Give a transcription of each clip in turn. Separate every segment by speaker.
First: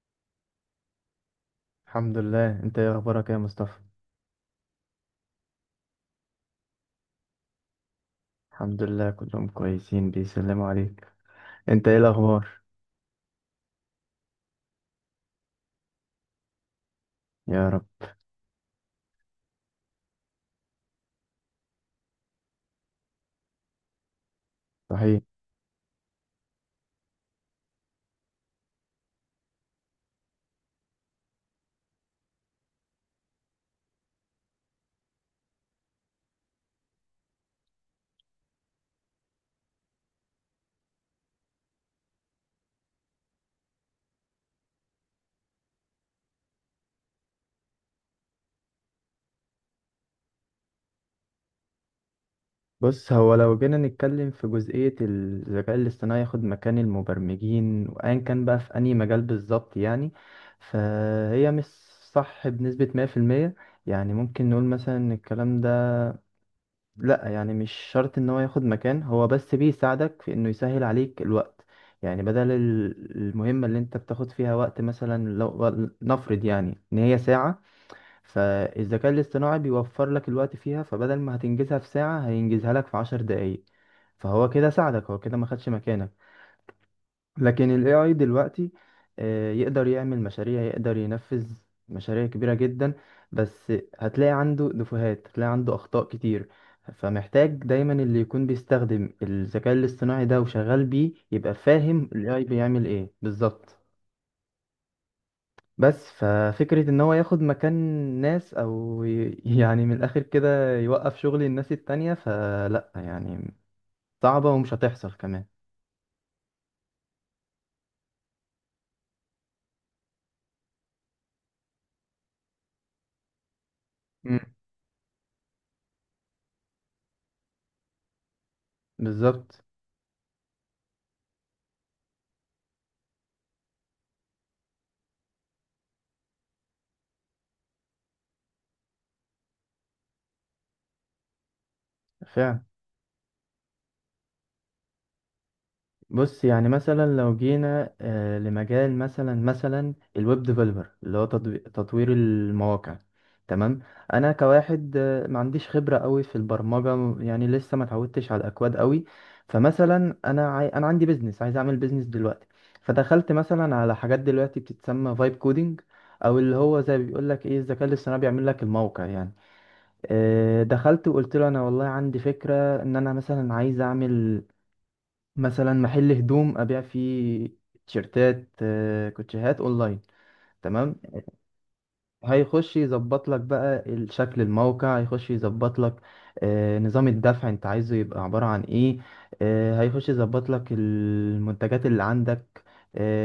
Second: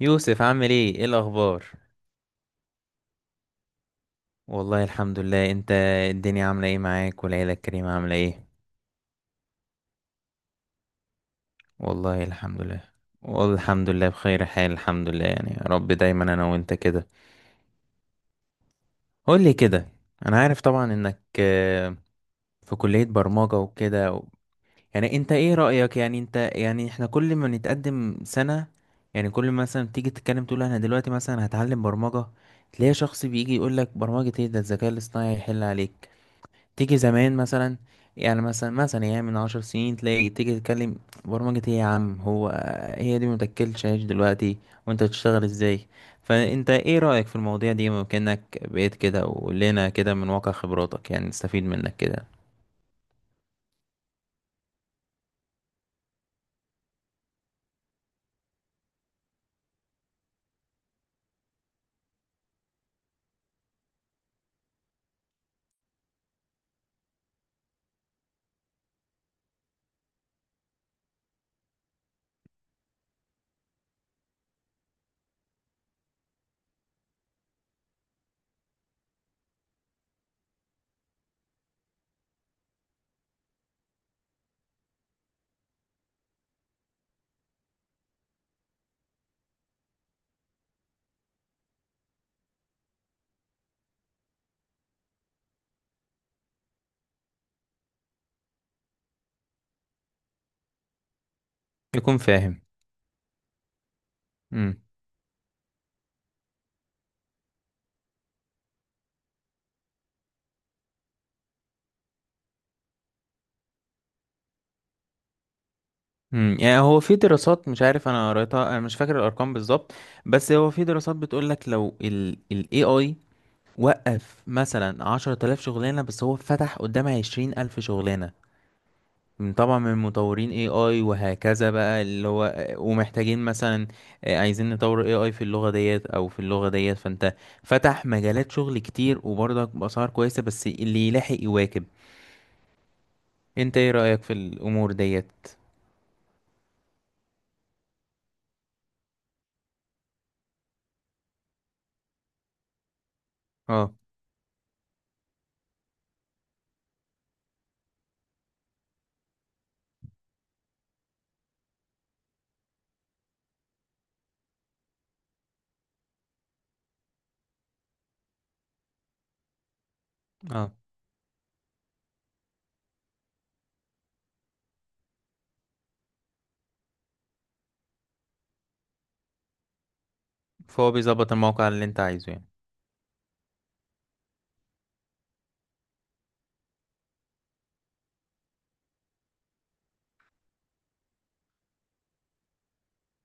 Speaker 1: يوسف، عامل ايه الاخبار؟
Speaker 2: الحمد لله. انت ايه اخبارك يا مصطفى؟
Speaker 1: والله الحمد لله. انت الدنيا عامله ايه معاك؟ والعيله الكريمه عامله ايه؟
Speaker 2: الحمد لله كلهم كويسين بيسلموا عليك. انت ايه
Speaker 1: والله
Speaker 2: الاخبار؟
Speaker 1: الحمد لله، والحمد لله بخير حال، الحمد لله، يعني يا رب دايما انا وانت كده.
Speaker 2: يا رب.
Speaker 1: قول لي كده، انا عارف طبعا انك في كليه برمجه وكده يعني
Speaker 2: صحيح.
Speaker 1: انت ايه رايك؟ يعني انت يعني احنا كل ما نتقدم سنه، يعني كل ما مثلا تيجي تتكلم تقول: انا دلوقتي مثلا هتعلم برمجه، تلاقي شخص بيجي يقول لك: برمجه ايه؟ ده الذكاء الاصطناعي هيحل عليك. تيجي زمان مثلا، يعني مثلا يعني من 10 سنين تلاقي تيجي تتكلم: برمجة ايه يا عم؟ هو هي دي متاكلش عيش دلوقتي، وانت تشتغل ازاي؟ فانت ايه رأيك في المواضيع دي؟ ممكنك بقيت كده، وقلنا كده من واقع خبراتك، يعني نستفيد منك كده.
Speaker 2: بص، هو لو جينا نتكلم في جزئية الذكاء الاصطناعي ياخد مكان المبرمجين وايا كان بقى في اي مجال بالظبط يعني، فهي مش صح بنسبة 100%. يعني ممكن نقول مثلا ان الكلام ده لا، يعني مش شرط ان هو ياخد مكان، هو بس بيساعدك في انه يسهل عليك الوقت. يعني بدل المهمة اللي انت بتاخد فيها وقت، مثلا لو نفرض يعني ان هي ساعة، فالذكاء الاصطناعي بيوفر لك الوقت فيها، فبدل ما هتنجزها في ساعة هينجزها لك في عشر دقايق. فهو كده ساعدك، هو كده ما خدش مكانك. لكن ال AI دلوقتي يقدر يعمل مشاريع، يقدر ينفذ مشاريع كبيرة جدا. بس هتلاقي عنده نفوهات، هتلاقي عنده أخطاء كتير. فمحتاج دايما اللي يكون بيستخدم الذكاء الاصطناعي ده وشغال بيه يبقى فاهم
Speaker 1: يكون
Speaker 2: ال AI
Speaker 1: فاهم.
Speaker 2: بيعمل ايه بالظبط.
Speaker 1: امم
Speaker 2: بس ففكرة ان هو ياخد مكان ناس او يعني من الاخر كده يوقف شغل الناس التانية، فلا يعني صعبة ومش هتحصل كمان.
Speaker 1: يعني هو في دراسات، مش عارف انا قريتها، انا مش فاكر الارقام بالظبط، بس هو في دراسات بتقول لك لو ال AI
Speaker 2: مم.
Speaker 1: وقف مثلا 10 آلاف شغلانة، بس هو فتح قدامها 20 ألف شغلانة.
Speaker 2: بالظبط.
Speaker 1: طبعا من مطورين اي اي وهكذا بقى، اللي هو ومحتاجين مثلا عايزين نطور اي اي في اللغة ديت او في اللغة ديت، فانت فتح مجالات شغل كتير وبرضك بأسعار كويسة، بس اللي يلاحق يواكب.
Speaker 2: فعلا.
Speaker 1: انت ايه رأيك في الامور ديت؟
Speaker 2: بص يعني مثلا لو جينا لمجال مثلا الويب ديفلوبر اللي هو تطوير المواقع. تمام.
Speaker 1: اه،
Speaker 2: انا كواحد ما عنديش خبرة قوي في البرمجة، يعني لسه ما اتعودتش على الاكواد قوي. فمثلا انا عندي بيزنس، عايز اعمل بيزنس دلوقتي. فدخلت مثلا على حاجات دلوقتي بتتسمى فايب كودينج، او اللي هو زي بيقول لك ايه، الذكاء الاصطناعي بيعمل لك الموقع يعني.
Speaker 1: اه.
Speaker 2: دخلت وقلت له انا والله عندي فكرة ان انا مثلا عايز اعمل مثلا محل هدوم ابيع فيه تيشيرتات، كوتشيهات اونلاين.
Speaker 1: فهو
Speaker 2: تمام.
Speaker 1: بيظبط الموقع اللي انت عايزه يعني.
Speaker 2: هيخش يظبط لك بقى الشكل، الموقع هيخش يظبط لك نظام الدفع انت عايزه يبقى عبارة عن ايه، هيخش يظبط لك المنتجات اللي عندك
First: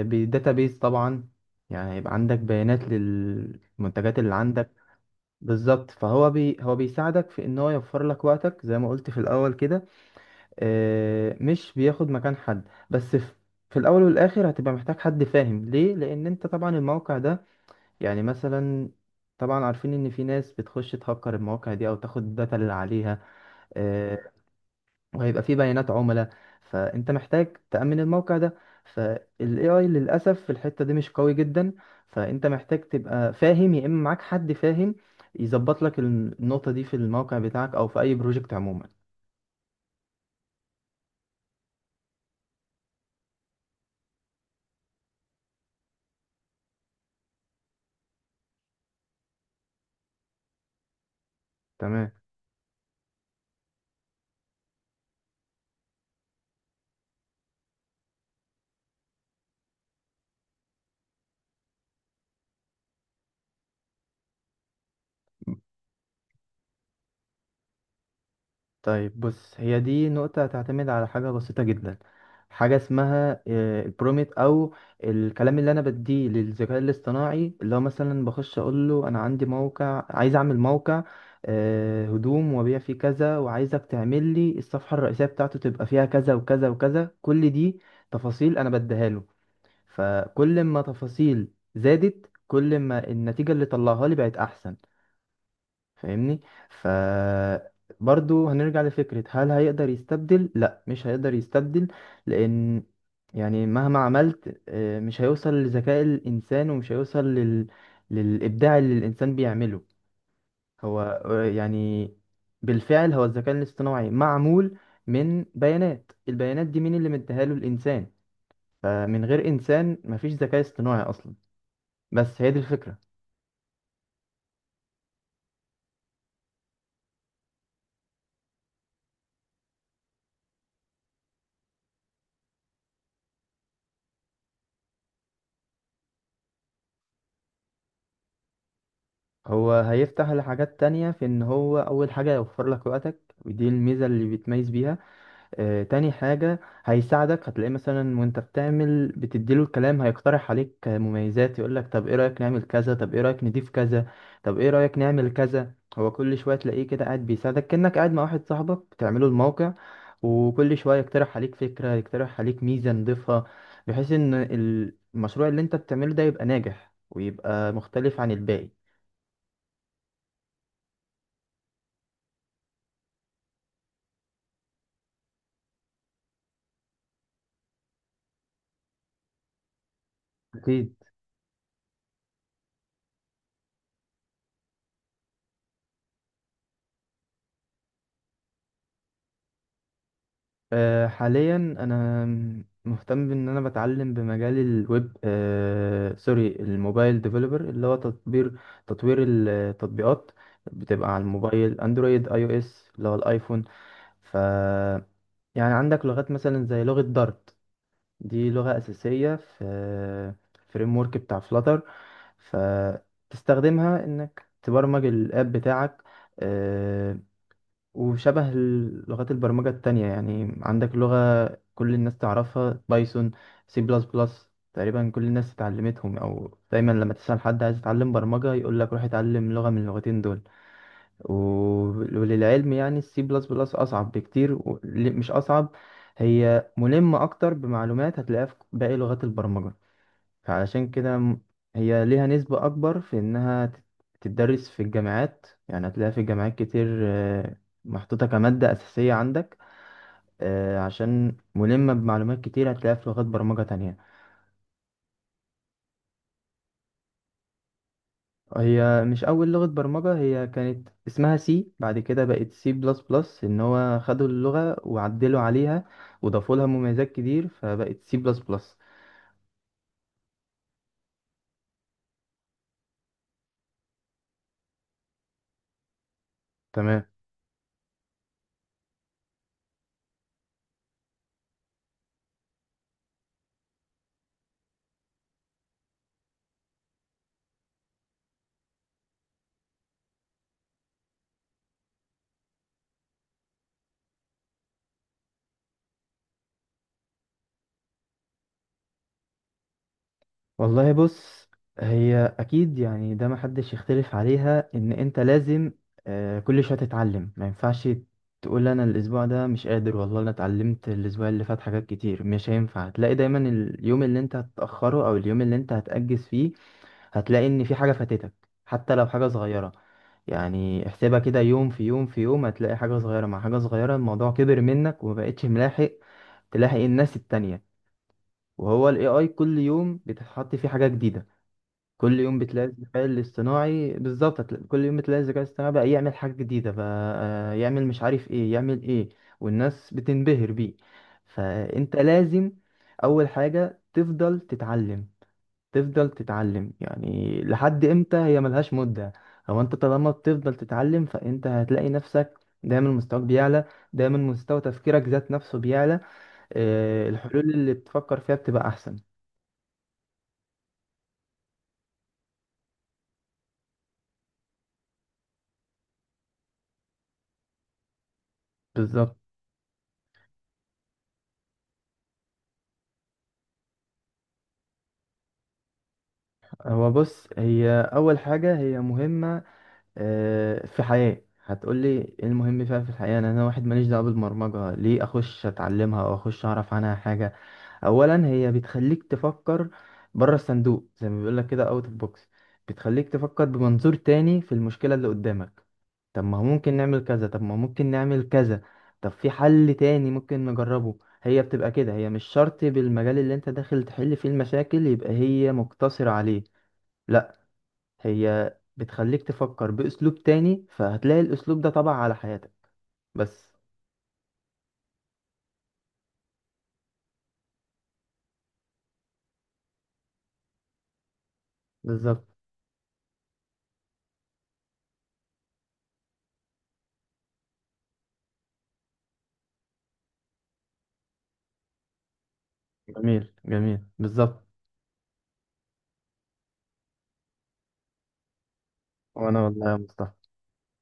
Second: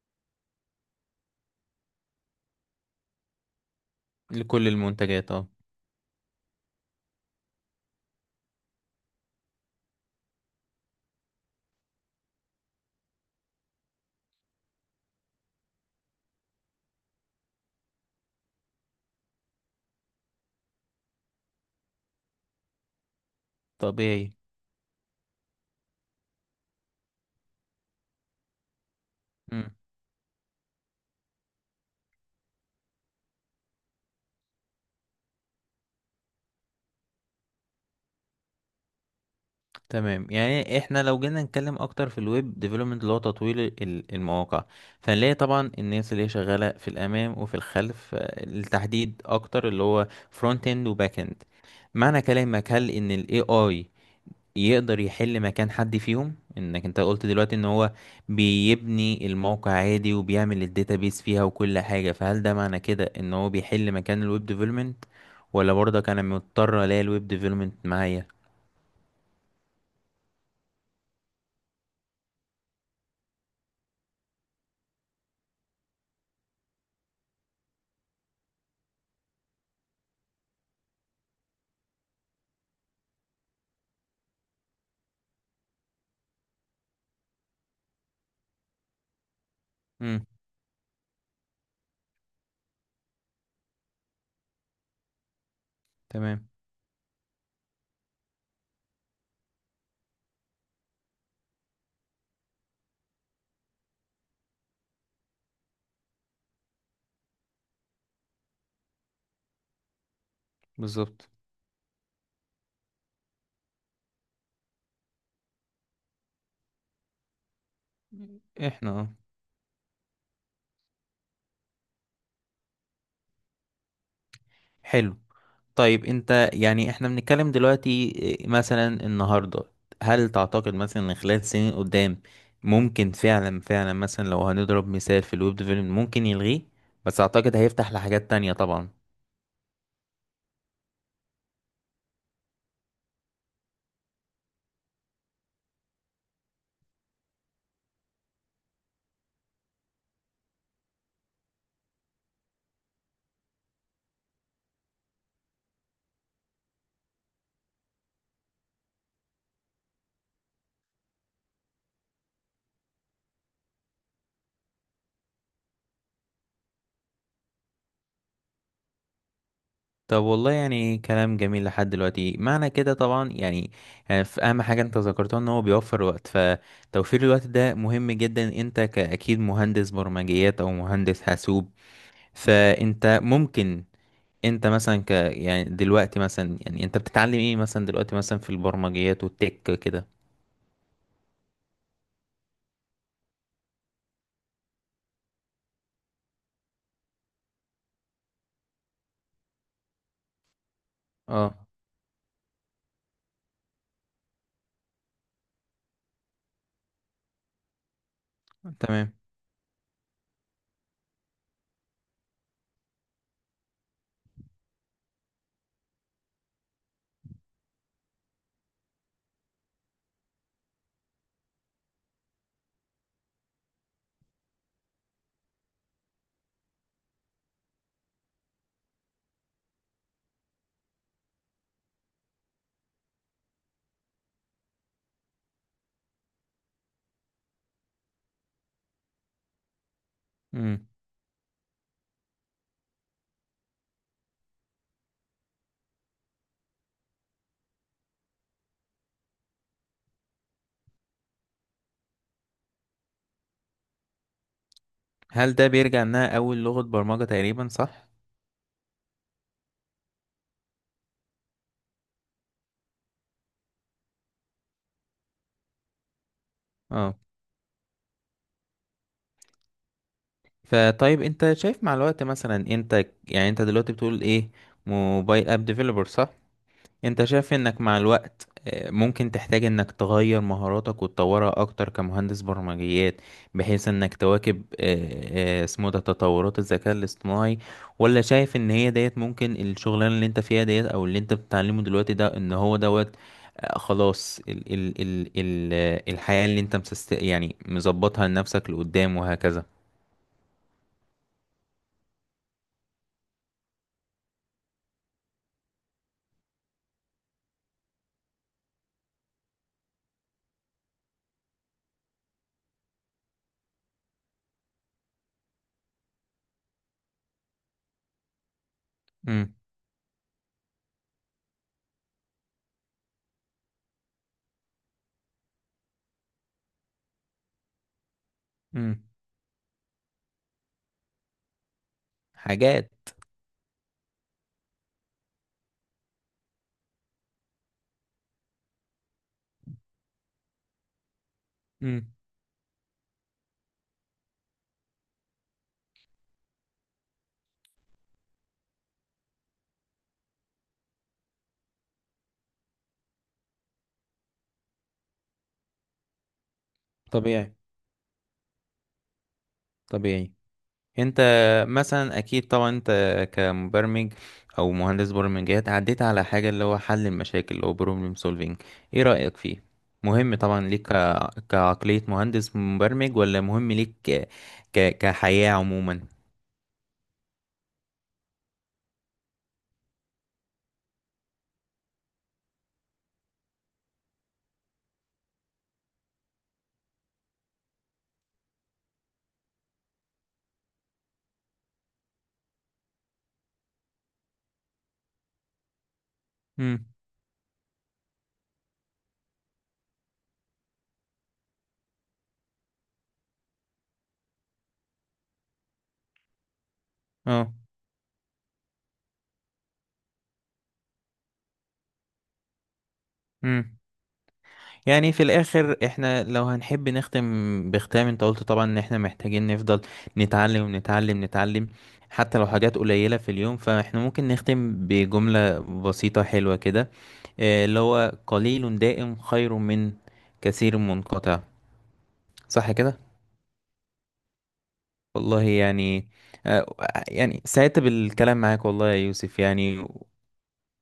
Speaker 2: بداتابيز طبعا، يعني هيبقى عندك بيانات للمنتجات اللي
Speaker 1: لكل
Speaker 2: عندك.
Speaker 1: المنتجات، اه.
Speaker 2: بالظبط. فهو بي هو بيساعدك في ان هو يوفر لك وقتك زي ما قلت في الاول كده. مش بياخد مكان حد، بس في في الاول والاخر هتبقى محتاج حد فاهم ليه، لان انت طبعا الموقع ده يعني مثلا طبعا عارفين ان في ناس بتخش تهكر المواقع دي او تاخد الداتا اللي عليها. آه،
Speaker 1: طبيعي.
Speaker 2: وهيبقى في بيانات عملاء، فانت محتاج تأمن الموقع ده. فالاي اي للاسف في الحتة دي مش قوي جدا، فانت محتاج تبقى فاهم يا اما معاك حد فاهم يظبط لك النقطة دي في الموقع بتاعك او في اي بروجكت عموما.
Speaker 1: تمام، يعني احنا لو جينا نتكلم اكتر في الويب ديفلوبمنت اللي هو تطوير المواقع، فنلاقي طبعا الناس اللي هي شغاله في الامام وفي الخلف، التحديد اكتر اللي هو فرونت اند وباك اند.
Speaker 2: تمام.
Speaker 1: معنى كلامك هل ان الاي اي يقدر يحل مكان حد فيهم؟ انك انت قلت دلوقتي ان هو بيبني الموقع عادي وبيعمل الداتابيس فيها وكل حاجه، فهل ده معنى كده ان هو بيحل مكان الويب ديفلوبمنت؟ ولا برضك انا مضطر الاقي الويب ديفلوبمنت معايا؟
Speaker 2: طيب، بص، هي دي نقطة هتعتمد على حاجة بسيطة جدا، حاجة اسمها البروميت، أو الكلام اللي أنا بديه للذكاء الاصطناعي، اللي هو مثلا بخش أقول له أنا عندي موقع، عايز أعمل موقع هدوم وأبيع فيه كذا، وعايزك تعمل لي الصفحة الرئيسية بتاعته تبقى فيها كذا وكذا وكذا، كل دي تفاصيل أنا بديها له.
Speaker 1: امم.
Speaker 2: فكل ما تفاصيل زادت، كل ما النتيجة اللي طلعها لي بقت أحسن. فاهمني؟
Speaker 1: تمام.
Speaker 2: ف برضو هنرجع لفكرة هل هيقدر يستبدل، لا مش هيقدر يستبدل. لأن يعني مهما عملت مش هيوصل لذكاء الإنسان، ومش هيوصل للإبداع اللي الإنسان بيعمله. هو
Speaker 1: بالظبط.
Speaker 2: يعني بالفعل هو الذكاء الاصطناعي معمول من بيانات، البيانات دي مين اللي مديها له؟ الإنسان.
Speaker 1: احنا، آه.
Speaker 2: فمن غير إنسان مفيش ذكاء اصطناعي أصلا. بس هي دي الفكرة.
Speaker 1: حلو. طيب، انت يعني احنا بنتكلم دلوقتي مثلا النهارده، هل تعتقد مثلا ان خلال سنين قدام ممكن فعلا فعلا مثلا لو هنضرب مثال في الويب ديفلوبمنت ممكن يلغيه؟ بس اعتقد هيفتح لحاجات تانية طبعا.
Speaker 2: هو هيفتح لحاجات تانية في ان هو اول حاجة يوفر لك وقتك، ودي الميزة اللي بيتميز بيها. آه، تاني حاجة هيساعدك، هتلاقيه مثلا وانت بتعمل بتديله الكلام هيقترح عليك مميزات، يقولك طب ايه رأيك نعمل كذا، طب ايه رأيك نضيف كذا، طب ايه رأيك نعمل كذا. هو كل شوية تلاقيه كده قاعد بيساعدك كأنك قاعد مع واحد صاحبك بتعمله الموقع، وكل شوية يقترح عليك فكرة، يقترح عليك ميزة نضيفها، بحيث ان المشروع اللي انت بتعمله ده يبقى ناجح ويبقى مختلف عن الباقي.
Speaker 1: طب والله، يعني كلام جميل لحد دلوقتي، معنى كده طبعا يعني، في اهم حاجة انت ذكرتها ان هو بيوفر وقت، فتوفير الوقت ده مهم جدا. انت كأكيد مهندس برمجيات او
Speaker 2: أكيد.
Speaker 1: مهندس حاسوب، فانت ممكن انت مثلا ك يعني دلوقتي مثلا يعني انت بتتعلم ايه مثلا دلوقتي مثلا في البرمجيات والتك كده؟
Speaker 2: حاليا انا مهتم بان انا بتعلم بمجال الويب، سوري الموبايل ديفلوبر اللي هو تطوير التطبيقات، بتبقى على
Speaker 1: اه.
Speaker 2: الموبايل اندرويد، اي او اس اللي هو الايفون. ف يعني عندك لغات مثلا زي لغة دارت، دي لغة
Speaker 1: تمام.
Speaker 2: أساسية في فريم ورك بتاع فلاتر، فتستخدمها انك تبرمج الاب بتاعك. آه، وشبه لغات البرمجة التانية، يعني عندك لغة كل الناس تعرفها بايثون، سي بلس بلس، تقريبا كل الناس اتعلمتهم، او دايما لما تسأل حد عايز يتعلم برمجة يقول لك روح اتعلم لغة من اللغتين دول. و- وللعلم يعني السي بلس بلس اصعب بكتير مش اصعب، هي ملمة اكتر بمعلومات هتلاقيها في باقي لغات البرمجة.
Speaker 1: امم.
Speaker 2: فعلشان كده هي ليها نسبة أكبر في إنها تتدرس في الجامعات، يعني هتلاقيها في الجامعات كتير محطوطة كمادة أساسية عندك، عشان ملمة بمعلومات كتير هتلاقيها في لغات برمجة تانية.
Speaker 1: هل ده بيرجع انها اول لغة برمجة تقريبا؟ صح.
Speaker 2: هي مش أول لغة برمجة، هي كانت اسمها سي، بعد كده بقت سي بلس بلس، إن هو خدوا اللغة وعدلوا عليها وضافوا لها مميزات
Speaker 1: اه.
Speaker 2: كتير فبقت سي بلس بلس.
Speaker 1: فطيب، انت شايف مع الوقت مثلا، انت يعني انت دلوقتي بتقول ايه، موبايل اب ديفلوبر، صح؟
Speaker 2: تمام.
Speaker 1: انت شايف انك مع الوقت ممكن تحتاج انك تغير مهاراتك وتطورها اكتر كمهندس برمجيات، بحيث انك تواكب اسمه ده تطورات الذكاء الاصطناعي؟ ولا شايف ان هي ديت ممكن الشغلانة اللي انت فيها ديت او اللي انت بتتعلمه دلوقتي ده ان هو دوت خلاص ال ال ال ال آه، الحياة اللي انت مسست يعني مظبطها لنفسك لقدام وهكذا؟
Speaker 2: والله بص، هي اكيد يعني ده محدش يختلف عليها ان انت لازم كل شويه تتعلم، ما ينفعش تقول انا الاسبوع ده مش قادر والله انا اتعلمت الاسبوع اللي فات حاجات كتير، مش هينفع. هتلاقي دايما اليوم اللي انت هتاخره او اليوم اللي انت هتاجز فيه، هتلاقي ان في حاجه فاتتك، حتى لو حاجه
Speaker 1: امم.
Speaker 2: صغيره. يعني احسبها كده يوم في يوم في يوم، هتلاقي حاجه صغيره مع حاجه صغيره الموضوع كبر منك ومبقتش ملاحق تلاحق الناس التانية. وهو
Speaker 1: امم.
Speaker 2: الاي اي كل يوم بتتحط فيه حاجه جديده، كل يوم بتلاقي
Speaker 1: حاجات.
Speaker 2: الذكاء الاصطناعي بالظبط كل يوم بتلاقي الذكاء الاصطناعي بقى يعمل حاجة جديدة بقى، يعمل مش عارف ايه، يعمل ايه. والناس بتنبهر بيه. فانت
Speaker 1: امم.
Speaker 2: لازم اول حاجة تفضل تتعلم، تفضل تتعلم. يعني لحد امتى؟ هي ملهاش مدة. هو انت طالما بتفضل تتعلم فانت هتلاقي نفسك دايما مستواك بيعلى، دايما مستوى تفكيرك ذات نفسه بيعلى، الحلول
Speaker 1: طبيعي.
Speaker 2: اللي بتفكر فيها بتبقى احسن.
Speaker 1: طبيعي. انت مثلا اكيد طبعا انت كمبرمج او مهندس برمجيات عديت على حاجة اللي هو حل المشاكل او بروبلم سولفينج. ايه
Speaker 2: بالظبط.
Speaker 1: رأيك فيه؟ مهم طبعا ليك كعقلية مهندس مبرمج؟ ولا مهم ليك كحياة عموما؟
Speaker 2: هو بص، هي أول حاجة هي مهمة. في حياة هتقولي ايه المهم فيها في الحياة، أنا واحد ماليش دعوة بالبرمجة، ليه أخش أتعلمها أو أخش أعرف عنها حاجة؟ أولا، هي بتخليك تفكر بره الصندوق زي ما بيقولك كده، أوت أوف بوكس. بتخليك تفكر بمنظور تاني في المشكلة اللي قدامك. طب ما هو ممكن
Speaker 1: امم.
Speaker 2: نعمل كذا، طب ما ممكن نعمل كذا، طب في حل تاني ممكن نجربه. هي بتبقى كده، هي مش شرط بالمجال اللي انت داخل تحل فيه المشاكل يبقى هي مقتصرة عليه، لا،
Speaker 1: اه.
Speaker 2: هي بتخليك تفكر بأسلوب تاني، فهتلاقي الأسلوب ده طبع على حياتك بس.
Speaker 1: امم. يعني في الاخر احنا لو هنحب نختم بختام، انت قلت طبعا ان احنا محتاجين نفضل نتعلم نتعلم نتعلم،
Speaker 2: بالظبط.
Speaker 1: حتى لو حاجات قليلة في اليوم، فاحنا ممكن نختم بجملة بسيطة حلوة كده، اللي هو قليل دائم خير من كثير منقطع، صح كده؟
Speaker 2: جميل جميل، بالظبط.
Speaker 1: والله يعني آه، يعني سعدت بالكلام معاك والله يا يوسف
Speaker 2: وأنا والله يا
Speaker 1: يعني.
Speaker 2: مصطفى.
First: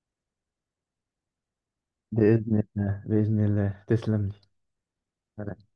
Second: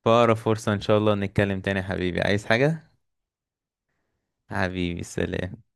Speaker 1: في أقرب فرصة إن شاء الله نتكلم تاني يا حبيبي. عايز
Speaker 2: بإذن
Speaker 1: حاجة؟
Speaker 2: الله، بإذن الله. تسلم
Speaker 1: حبيبي، سلام.
Speaker 2: لي.